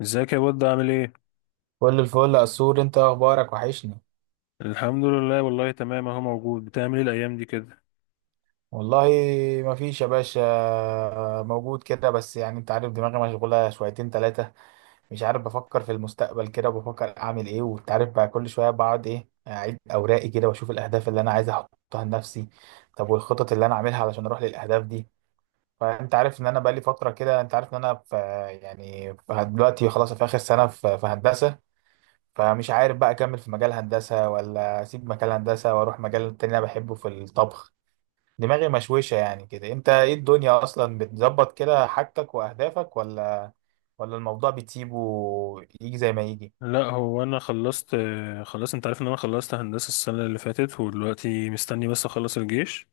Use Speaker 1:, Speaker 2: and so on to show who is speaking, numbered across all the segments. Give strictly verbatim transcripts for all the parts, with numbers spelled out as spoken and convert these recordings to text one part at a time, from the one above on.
Speaker 1: ازيك يا بود، عامل ايه؟
Speaker 2: كل الفل يا سور، انت إيه اخبارك؟ وحشني.
Speaker 1: الحمد لله، والله تمام اهو موجود. بتعمل ايه الايام دي كده؟
Speaker 2: والله ما فيش يا باشا، موجود كده، بس يعني انت عارف دماغي مشغوله شويتين ثلاثه. مش عارف، بفكر في المستقبل كده، بفكر اعمل ايه، وانت عارف بقى كل شويه بقعد ايه اعيد اوراقي كده واشوف الاهداف اللي انا عايز احطها لنفسي. طب والخطط اللي انا اعملها علشان اروح للاهداف دي. فانت عارف ان انا بقالي فتره كده، انت عارف ان انا في، يعني في دلوقتي خلاص في اخر سنه في في هندسه. فمش عارف بقى اكمل في مجال هندسه ولا اسيب مجال هندسه واروح مجال تاني انا بحبه في الطبخ. دماغي مشوشه يعني كده، انت ايه الدنيا اصلا بتظبط كده حاجتك واهدافك، ولا ولا الموضوع بتسيبه يجي زي ما يجي؟
Speaker 1: لا، هو انا خلصت، آه، خلاص انت عارف ان انا خلصت هندسة السنة اللي فاتت، ودلوقتي مستني بس اخلص الجيش،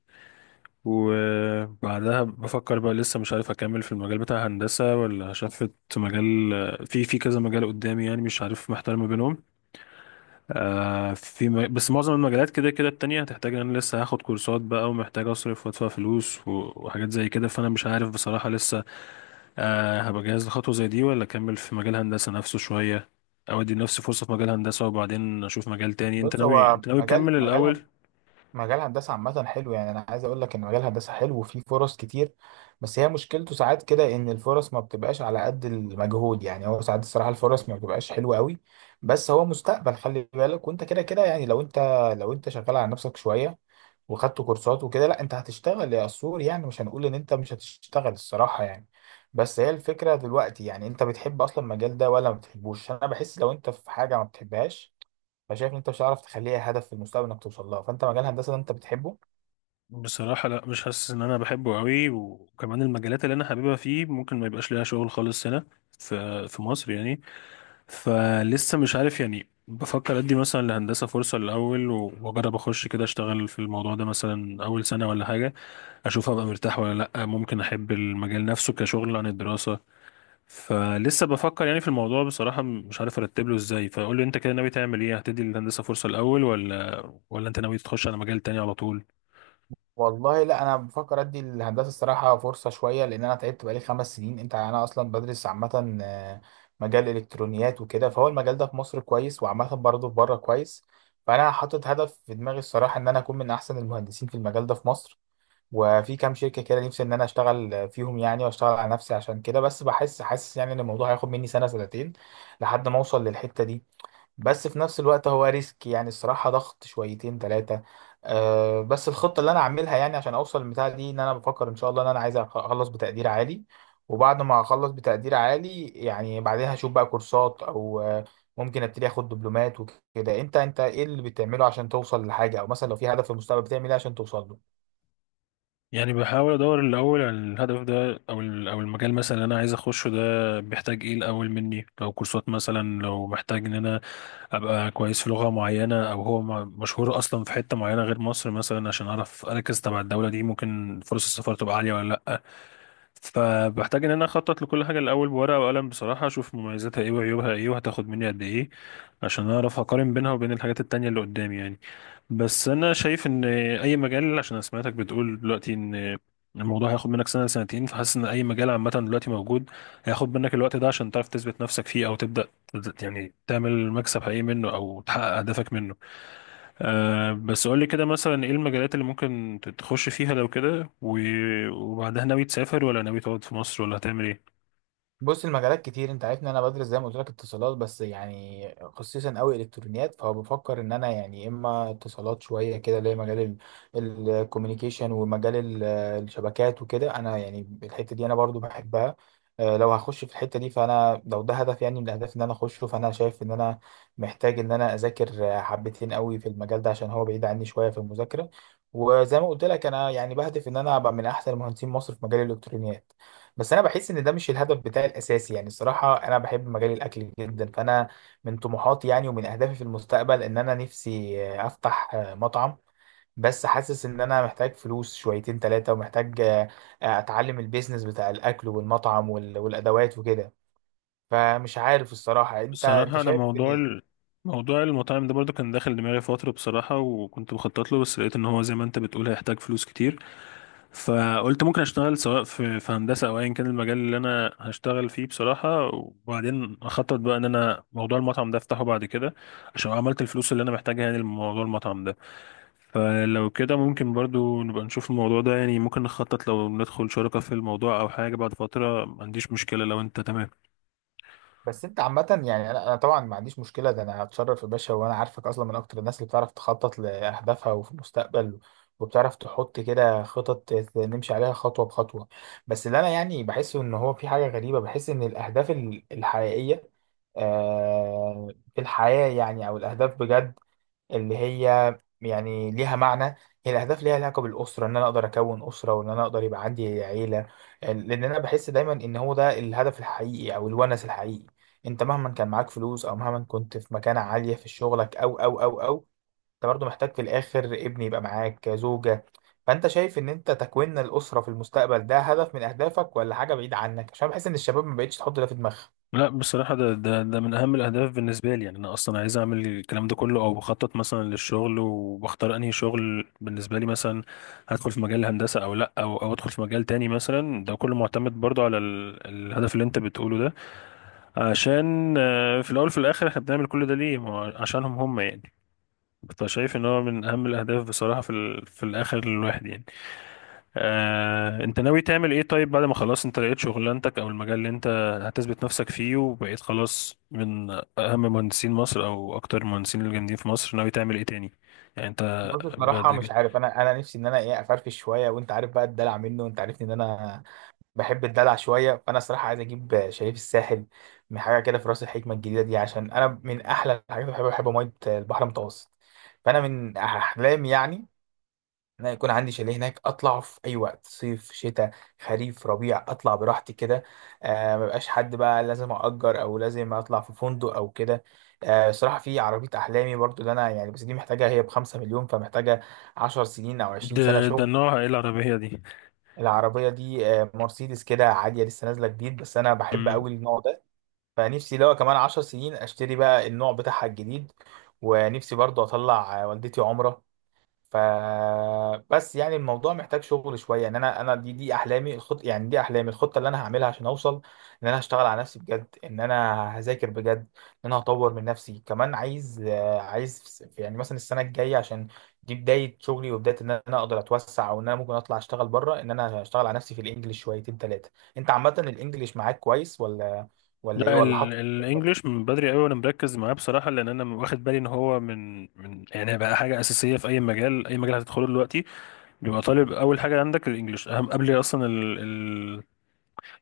Speaker 1: وبعدها بفكر بقى. لسه مش عارف اكمل في المجال بتاع هندسة ولا شفت مجال، آه، في في كذا مجال قدامي، يعني مش عارف، محتار ما بينهم. آه، في م... بس معظم المجالات كده كده التانية هتحتاج ان انا لسه هاخد كورسات بقى، ومحتاج اصرف وادفع فلوس و- وحاجات زي كده، فانا مش عارف بصراحة لسه أه هبقى جاهز لخطوة زي دي، ولا أكمل في مجال هندسة نفسه شوية، أو أدي لنفسي فرصة في مجال هندسة وبعدين أشوف مجال تاني. أنت
Speaker 2: بص
Speaker 1: ناوي
Speaker 2: هو
Speaker 1: أنت ناوي
Speaker 2: مجال
Speaker 1: تكمل
Speaker 2: مجال
Speaker 1: الأول؟
Speaker 2: هندسه، مجال هندسة عامة حلو، يعني أنا عايز أقول لك إن مجال هندسة حلو وفيه فرص كتير. بس هي مشكلته ساعات كده إن الفرص ما بتبقاش على قد المجهود، يعني هو ساعات الصراحة الفرص ما بتبقاش حلوة قوي. بس هو مستقبل، خلي بالك وأنت كده كده، يعني لو أنت لو أنت شغال على نفسك شوية وخدت كورسات وكده، لا أنت هتشتغل يا أسطور، يعني مش هنقول إن أنت مش هتشتغل الصراحة يعني. بس هي الفكرة دلوقتي، يعني أنت بتحب أصلا المجال ده ولا ما بتحبوش؟ أنا بحس لو أنت في حاجة ما بتحبهاش، فشايف ان انت مش هتعرف تخليها هدف في المستقبل انك توصل لها، فانت مجال الهندسه ده انت بتحبه؟
Speaker 1: بصراحة لا، مش حاسس إن أنا بحبه أوي، وكمان المجالات اللي أنا حاببها فيه ممكن ما يبقاش ليها شغل خالص هنا في في مصر يعني. فلسه مش عارف، يعني بفكر أدي مثلا لهندسة فرصة الأول و- وأجرب أخش كده، أشتغل في الموضوع ده مثلا أول سنة ولا حاجة، أشوف هبقى مرتاح ولا لأ. ممكن أحب المجال نفسه كشغل عن الدراسة، فلسه بفكر يعني في الموضوع بصراحة، مش عارف ارتب له ازاي. فقول لي انت كده، ناوي تعمل ايه؟ هتدي الهندسة فرصة الاول، ولا ولا انت ناوي تخش على مجال تاني على طول؟
Speaker 2: والله لا، انا بفكر ادي الهندسه الصراحه فرصه شويه، لان انا تعبت بقالي خمس سنين. انت يعني انا اصلا بدرس عامه آه، مجال الالكترونيات وكده، فهو المجال ده في مصر كويس، وعامه برضه في بره كويس. فانا حاطط هدف في دماغي الصراحه، ان انا اكون من احسن المهندسين في المجال ده في مصر، وفي كام شركه كده نفسي ان انا اشتغل فيهم، يعني واشتغل على نفسي عشان كده. بس بحس حاسس يعني ان الموضوع هياخد مني سنه سنتين لحد ما اوصل للحته دي. بس في نفس الوقت هو ريسك، يعني الصراحة ضغط شويتين ثلاثة. أه بس الخطة اللي أنا عاملها يعني عشان أوصل للبتاع دي، إن أنا بفكر إن شاء الله إن أنا عايز أخ- أخلص بتقدير عالي، وبعد ما أخلص بتقدير عالي يعني بعدها أشوف بقى كورسات أو آه، ممكن أبتدي آخد دبلومات وكده. أنت أنت إيه اللي بتعمله عشان توصل لحاجة، أو مثلا لو في هدف في المستقبل بتعمل إيه عشان توصل له؟
Speaker 1: يعني بحاول ادور الاول على الهدف ده، او ال- او المجال مثلا اللي انا عايز اخشه ده بيحتاج ايه الاول مني. لو كورسات مثلا، لو محتاج ان انا ابقى كويس في لغة معينة، او هو م- مشهور اصلا في حتة معينة غير مصر مثلا، عشان اعرف اركز تبع الدولة دي، ممكن فرص السفر تبقى عالية ولا لا. فبحتاج ان انا اخطط لكل حاجه الاول بورقه وقلم بصراحه، اشوف مميزاتها ايه وعيوبها ايه وهتاخد مني قد ايه، عشان اعرف اقارن بينها وبين الحاجات التانية اللي قدامي يعني. بس انا شايف ان اي مجال، عشان أنا سمعتك بتقول دلوقتي ان الموضوع هياخد منك سنه سنتين، فحاسس ان اي مجال عامه دلوقتي موجود هياخد منك الوقت ده عشان تعرف تثبت نفسك فيه، او تبدا يعني تعمل مكسب حقيقي منه او تحقق اهدافك منه. أه بس قول لي كده مثلا، ايه المجالات اللي ممكن تخش فيها لو كده، و- وبعدها ناوي تسافر ولا ناوي تقعد في مصر ولا هتعمل ايه؟
Speaker 2: بص المجالات كتير، انت عارف ان انا بدرس زي ما قلت لك اتصالات، بس يعني خصيصا قوي الكترونيات، فهو بفكر ان انا يعني اما اتصالات شويه كده اللي هي مجال الكوميونيكيشن، ومجال ال- الشبكات وكده، انا يعني الحته دي انا برضو بحبها. اه، لو هخش في الحته دي، فانا لو ده هدف يعني من الاهداف ان انا اخشه، فانا شايف ان انا محتاج ان انا اذاكر اه، حبتين قوي في المجال ده، عشان هو بعيد عني شويه في المذاكره. وزي ما قلت لك، انا يعني بهدف ان انا ابقى من احسن مهندسين مصر في مجال الالكترونيات. بس انا بحس ان ده مش الهدف بتاعي الاساسي، يعني الصراحه انا بحب مجال الاكل جدا، فانا من طموحاتي يعني ومن اهدافي في المستقبل ان انا نفسي آه، افتح آه، مطعم. بس حاسس ان انا محتاج فلوس شويتين ثلاثه، ومحتاج آه، آه، اتعلم البيزنس بتاع الاكل والمطعم وال- والادوات وكده. فمش عارف الصراحه، انت انت
Speaker 1: بصراحة انا
Speaker 2: شايف
Speaker 1: موضوع
Speaker 2: ان
Speaker 1: ال... موضوع المطاعم ده برضو كان داخل دماغي فترة بصراحة، وكنت بخطط له، بس لقيت ان هو زي ما انت بتقول هيحتاج فلوس كتير. فقلت ممكن اشتغل سواء في, في هندسة او ايا كان المجال اللي انا هشتغل فيه بصراحة، وبعدين اخطط بقى ان انا موضوع المطعم ده افتحه بعد كده عشان عملت الفلوس اللي انا محتاجها يعني لموضوع المطعم ده. فلو كده ممكن برضو نبقى نشوف الموضوع ده، يعني ممكن نخطط لو ندخل شركة في الموضوع أو حاجة بعد فترة، ما عنديش مشكلة لو أنت تمام.
Speaker 2: بس انت عامة يعني انا انا طبعا ما عنديش مشكلة، ده انا هتشرف يا باشا، وانا عارفك اصلا من اكتر الناس اللي بتعرف تخطط لاهدافها وفي المستقبل، وبتعرف تحط كده خطط ت- نمشي عليها خطوة بخطوة. بس اللي انا يعني بحسه ان هو في حاجة غريبة، بحس ان الاهداف ال- الحقيقية، آه، في الحياة يعني او الاهداف بجد اللي هي يعني ليها معنى، هي الأهداف ليها علاقة بالأسرة، إن أنا أقدر أكون أسرة وإن أنا أقدر يبقى عندي عيلة. لأن أنا بحس دايما إن هو ده الهدف الحقيقي أو الونس الحقيقي. أنت مهما كان معاك فلوس أو مهما كنت في مكانة عالية في شغلك أو أو أو أو أنت برضه محتاج في الآخر ابن يبقى معاك، زوجة. فأنت شايف إن أنت تكوين الأسرة في المستقبل ده هدف من أهدافك، ولا حاجة بعيد عنك؟ عشان بحس إن الشباب ما بقتش تحط ده في دماغها.
Speaker 1: لا بصراحة، ده ده ده من أهم الأهداف بالنسبة لي. يعني أنا أصلا عايز أعمل الكلام ده كله، أو بخطط مثلا للشغل وبختار أنهي شغل بالنسبة لي مثلا، هدخل في مجال الهندسة أو لأ، أو أو أدخل في مجال تاني مثلا، ده كله معتمد برضو على ال- الهدف اللي أنت بتقوله ده. عشان آه، في الأول في الآخر إحنا بنعمل كل ده ليه؟ ما هو عشانهم هم يعني. فشايف ان هو من اهم الاهداف بصراحه في ال... في الاخر للواحد يعني. آه... انت ناوي تعمل ايه طيب، بعد ما خلاص انت لقيت شغلانتك او المجال اللي انت هتثبت نفسك فيه، وبقيت خلاص من اهم مهندسين مصر او اكتر المهندسين الجامدين في مصر، ناوي تعمل ايه تاني يعني انت
Speaker 2: بص
Speaker 1: بعد؟
Speaker 2: بصراحة مش عارف، أنا أنا نفسي إن أنا إيه، أفرفش شوية، وأنت عارف بقى الدلع منه، وأنت عارفني إن أنا بحب الدلع شويه، فانا صراحه عايز اجيب شريف الساحل من حاجه كده في راس الحكمه الجديده دي، عشان انا من احلى الحاجات اللي بحبها بحب ميه البحر المتوسط. فانا من احلامي يعني ان أنا يكون عندي شاليه هناك، اطلع في اي وقت، صيف، شتاء، خريف، ربيع، اطلع براحتي كده، آه مبقاش حد بقى لازم اجر او لازم اطلع في فندق او كده. آه صراحه في عربيه احلامي برضو اللي انا يعني، بس دي محتاجه، هي بخمسة مليون، فمحتاجه عشر سنين او عشرين سنه
Speaker 1: ده ده
Speaker 2: شغل.
Speaker 1: نوعها ايه العربيه دي؟
Speaker 2: العربية دي آه، مرسيدس كده عادية لسه نازلة جديد، بس أنا بحب
Speaker 1: مم.
Speaker 2: أوي النوع ده. فنفسي لو كمان عشر سنين أشتري بقى النوع بتاعها الجديد، ونفسي برضو أطلع آه، والدتي عمرة. ف بس يعني الموضوع محتاج شغل شويه، ان انا انا دي دي احلامي الخط يعني دي احلامي الخطه اللي انا هعملها عشان اوصل، ان انا هشتغل على نفسي بجد، ان انا هذاكر بجد، ان انا هطور من نفسي، كمان عايز آه، عايز في- في- يعني مثلا السنه الجايه، عشان دي بدايه شغلي وبدايه ان انا اقدر اتوسع، او ان انا ممكن اطلع اشتغل بره، ان انا هشتغل على نفسي في الانجليش شويتين ثلاثه. انت عامه الانجليش معاك كويس ولا ولا ايه،
Speaker 1: لا،
Speaker 2: ولا
Speaker 1: ال-
Speaker 2: حاطط؟
Speaker 1: الانجليش من بدري قوي وانا مركز معاه بصراحه، لان انا واخد بالي ان هو من من يعني بقى حاجه اساسيه في اي مجال. اي مجال هتدخله دلوقتي بيبقى طالب اول حاجه عندك الانجليش اهم، قبل اصلا ال... ال...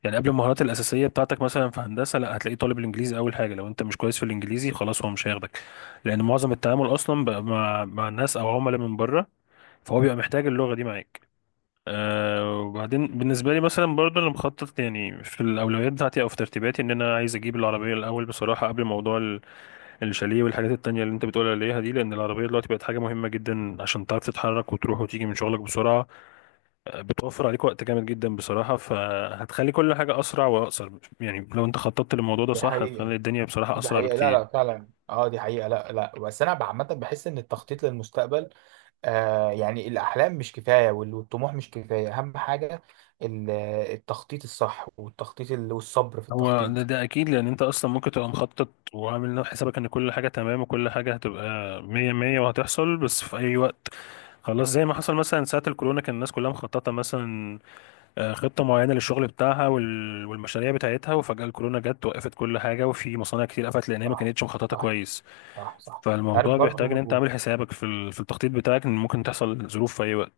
Speaker 1: يعني قبل المهارات الاساسيه بتاعتك. مثلا في هندسه، لا هتلاقيه طالب الانجليزي اول حاجه، لو انت مش كويس في الانجليزي خلاص هو مش هياخدك، لان معظم التعامل اصلا بقى مع مع الناس او عملاء من بره، فهو بيبقى محتاج اللغه دي معاك. أه وبعدين بالنسبه لي مثلا برضه، انا مخطط يعني في الاولويات بتاعتي او في ترتيباتي ان انا عايز اجيب العربيه الاول بصراحه، قبل موضوع ال- الشاليه والحاجات التانيه اللي انت بتقول عليها دي، لان العربيه دلوقتي بقت حاجه مهمه جدا، عشان تعرف تتحرك وتروح وتيجي من شغلك بسرعه، بتوفر عليك وقت جامد جدا بصراحة، فهتخلي كل حاجة أسرع وأقصر. يعني لو أنت خططت للموضوع ده
Speaker 2: دي
Speaker 1: صح، هتخلي
Speaker 2: حقيقة،
Speaker 1: الدنيا بصراحة
Speaker 2: دي
Speaker 1: أسرع
Speaker 2: حقيقة، لا
Speaker 1: بكتير.
Speaker 2: لا فعلا، اه، دي حقيقة، لا لا. بس انا عامة بحس ان التخطيط للمستقبل، آه يعني الاحلام مش كفاية وال- والطموح مش كفاية، اهم حاجة ال- التخطيط الصح، والتخطيط ال- والصبر في
Speaker 1: هو ده,
Speaker 2: التخطيط.
Speaker 1: ده أكيد لأن أنت أصلا ممكن تبقى مخطط وعامل حسابك إن كل حاجة تمام وكل حاجة هتبقى مية مية وهتحصل، بس في أي وقت خلاص. زي ما حصل مثلا ساعة الكورونا، كان الناس كلها مخططة مثلا، آه، خطة معينة للشغل بتاعها وال- والمشاريع بتاعتها، وفجأة الكورونا جت وقفت كل حاجة، وفي مصانع كتير قفلت لأن هي ما
Speaker 2: صح،
Speaker 1: كانتش مخططة
Speaker 2: صح.
Speaker 1: كويس.
Speaker 2: صح، صح. عارف
Speaker 1: فالموضوع بيحتاج ان
Speaker 2: برضو.
Speaker 1: انت عامل حسابك في ال- في التخطيط بتاعك ان ممكن تحصل ظروف في اي وقت.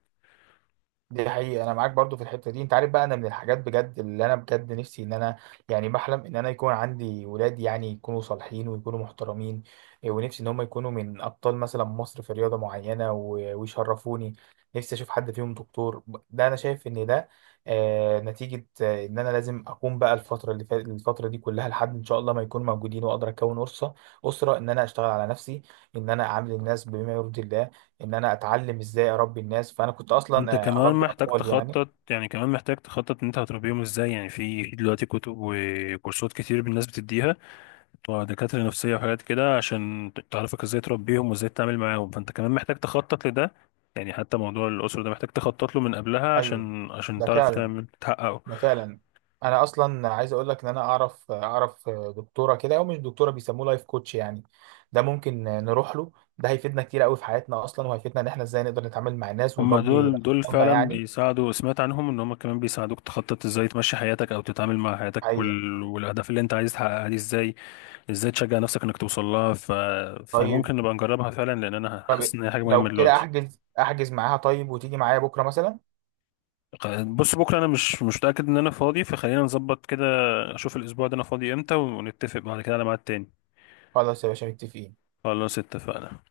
Speaker 2: دي حقيقة، أنا معاك برضو في الحتة دي، أنت عارف بقى أنا من الحاجات بجد اللي أنا بجد نفسي إن أنا، يعني بحلم إن أنا يكون عندي ولاد، يعني يكونوا صالحين ويكونوا محترمين. إيه، ونفسي إن هم يكونوا من أبطال مثلا مصر في رياضة معينة و- ويشرفوني. نفسي أشوف حد فيهم دكتور. ده أنا شايف إن ده آه نتيجة، آه إن أنا لازم أكون بقى الفترة اللي فات الفترة دي كلها لحد إن شاء الله ما يكون موجودين وأقدر أكون أسرة أسرة، إن أنا أشتغل على نفسي، إن أنا أعامل الناس بما يرضي الله، ان انا اتعلم ازاي اربي الناس، فانا كنت اصلا
Speaker 1: انت
Speaker 2: آه،
Speaker 1: كمان
Speaker 2: اربي
Speaker 1: محتاج
Speaker 2: اطفال يعني.
Speaker 1: تخطط، يعني كمان محتاج تخطط ان انت هتربيهم ازاي. يعني في في دلوقتي كتب وكورسات كتير الناس بتديها، بتوع دكاترة نفسية وحاجات كده، عشان ت- تعرفك ازاي تربيهم وازاي تتعامل معاهم، فانت كمان محتاج تخطط لده. يعني حتى موضوع الأسرة ده محتاج تخطط له من قبلها،
Speaker 2: ايوه،
Speaker 1: عشان عشان
Speaker 2: ده
Speaker 1: تعرف
Speaker 2: فعلا،
Speaker 1: تعمل تحققه.
Speaker 2: ده فعلا. انا اصلا عايز اقول لك ان انا اعرف اعرف دكتوره كده، او مش دكتوره بيسموه لايف كوتش يعني، ده ممكن نروح له. ده هيفيدنا كتير قوي في حياتنا اصلا، وهيفيدنا ان احنا ازاي نقدر نتعامل مع الناس
Speaker 1: هما
Speaker 2: ونربي
Speaker 1: دول دول
Speaker 2: اطفالنا
Speaker 1: فعلا
Speaker 2: يعني.
Speaker 1: بيساعدوا، سمعت عنهم ان هما كمان بيساعدوك تخطط ازاي تمشي حياتك او تتعامل مع حياتك،
Speaker 2: حقيقة.
Speaker 1: وال... والاهداف اللي انت عايز تحققها دي ازاي، ازاي تشجع نفسك انك توصل لها. ف...
Speaker 2: طيب.
Speaker 1: فممكن نبقى نجربها فعلا، لان انا حاسس
Speaker 2: طب
Speaker 1: ان هي حاجه مهمه
Speaker 2: لو كده
Speaker 1: دلوقتي.
Speaker 2: احجز احجز معاها، طيب وتيجي معايا بكره مثلا.
Speaker 1: خ- بص بكره انا مش مش متاكد ان انا فاضي، فخلينا نظبط كده، اشوف الاسبوع ده انا فاضي امتى، ونتفق بعد كده على ميعاد تاني.
Speaker 2: خلاص يا باشا، متفقين.
Speaker 1: خلاص اتفقنا.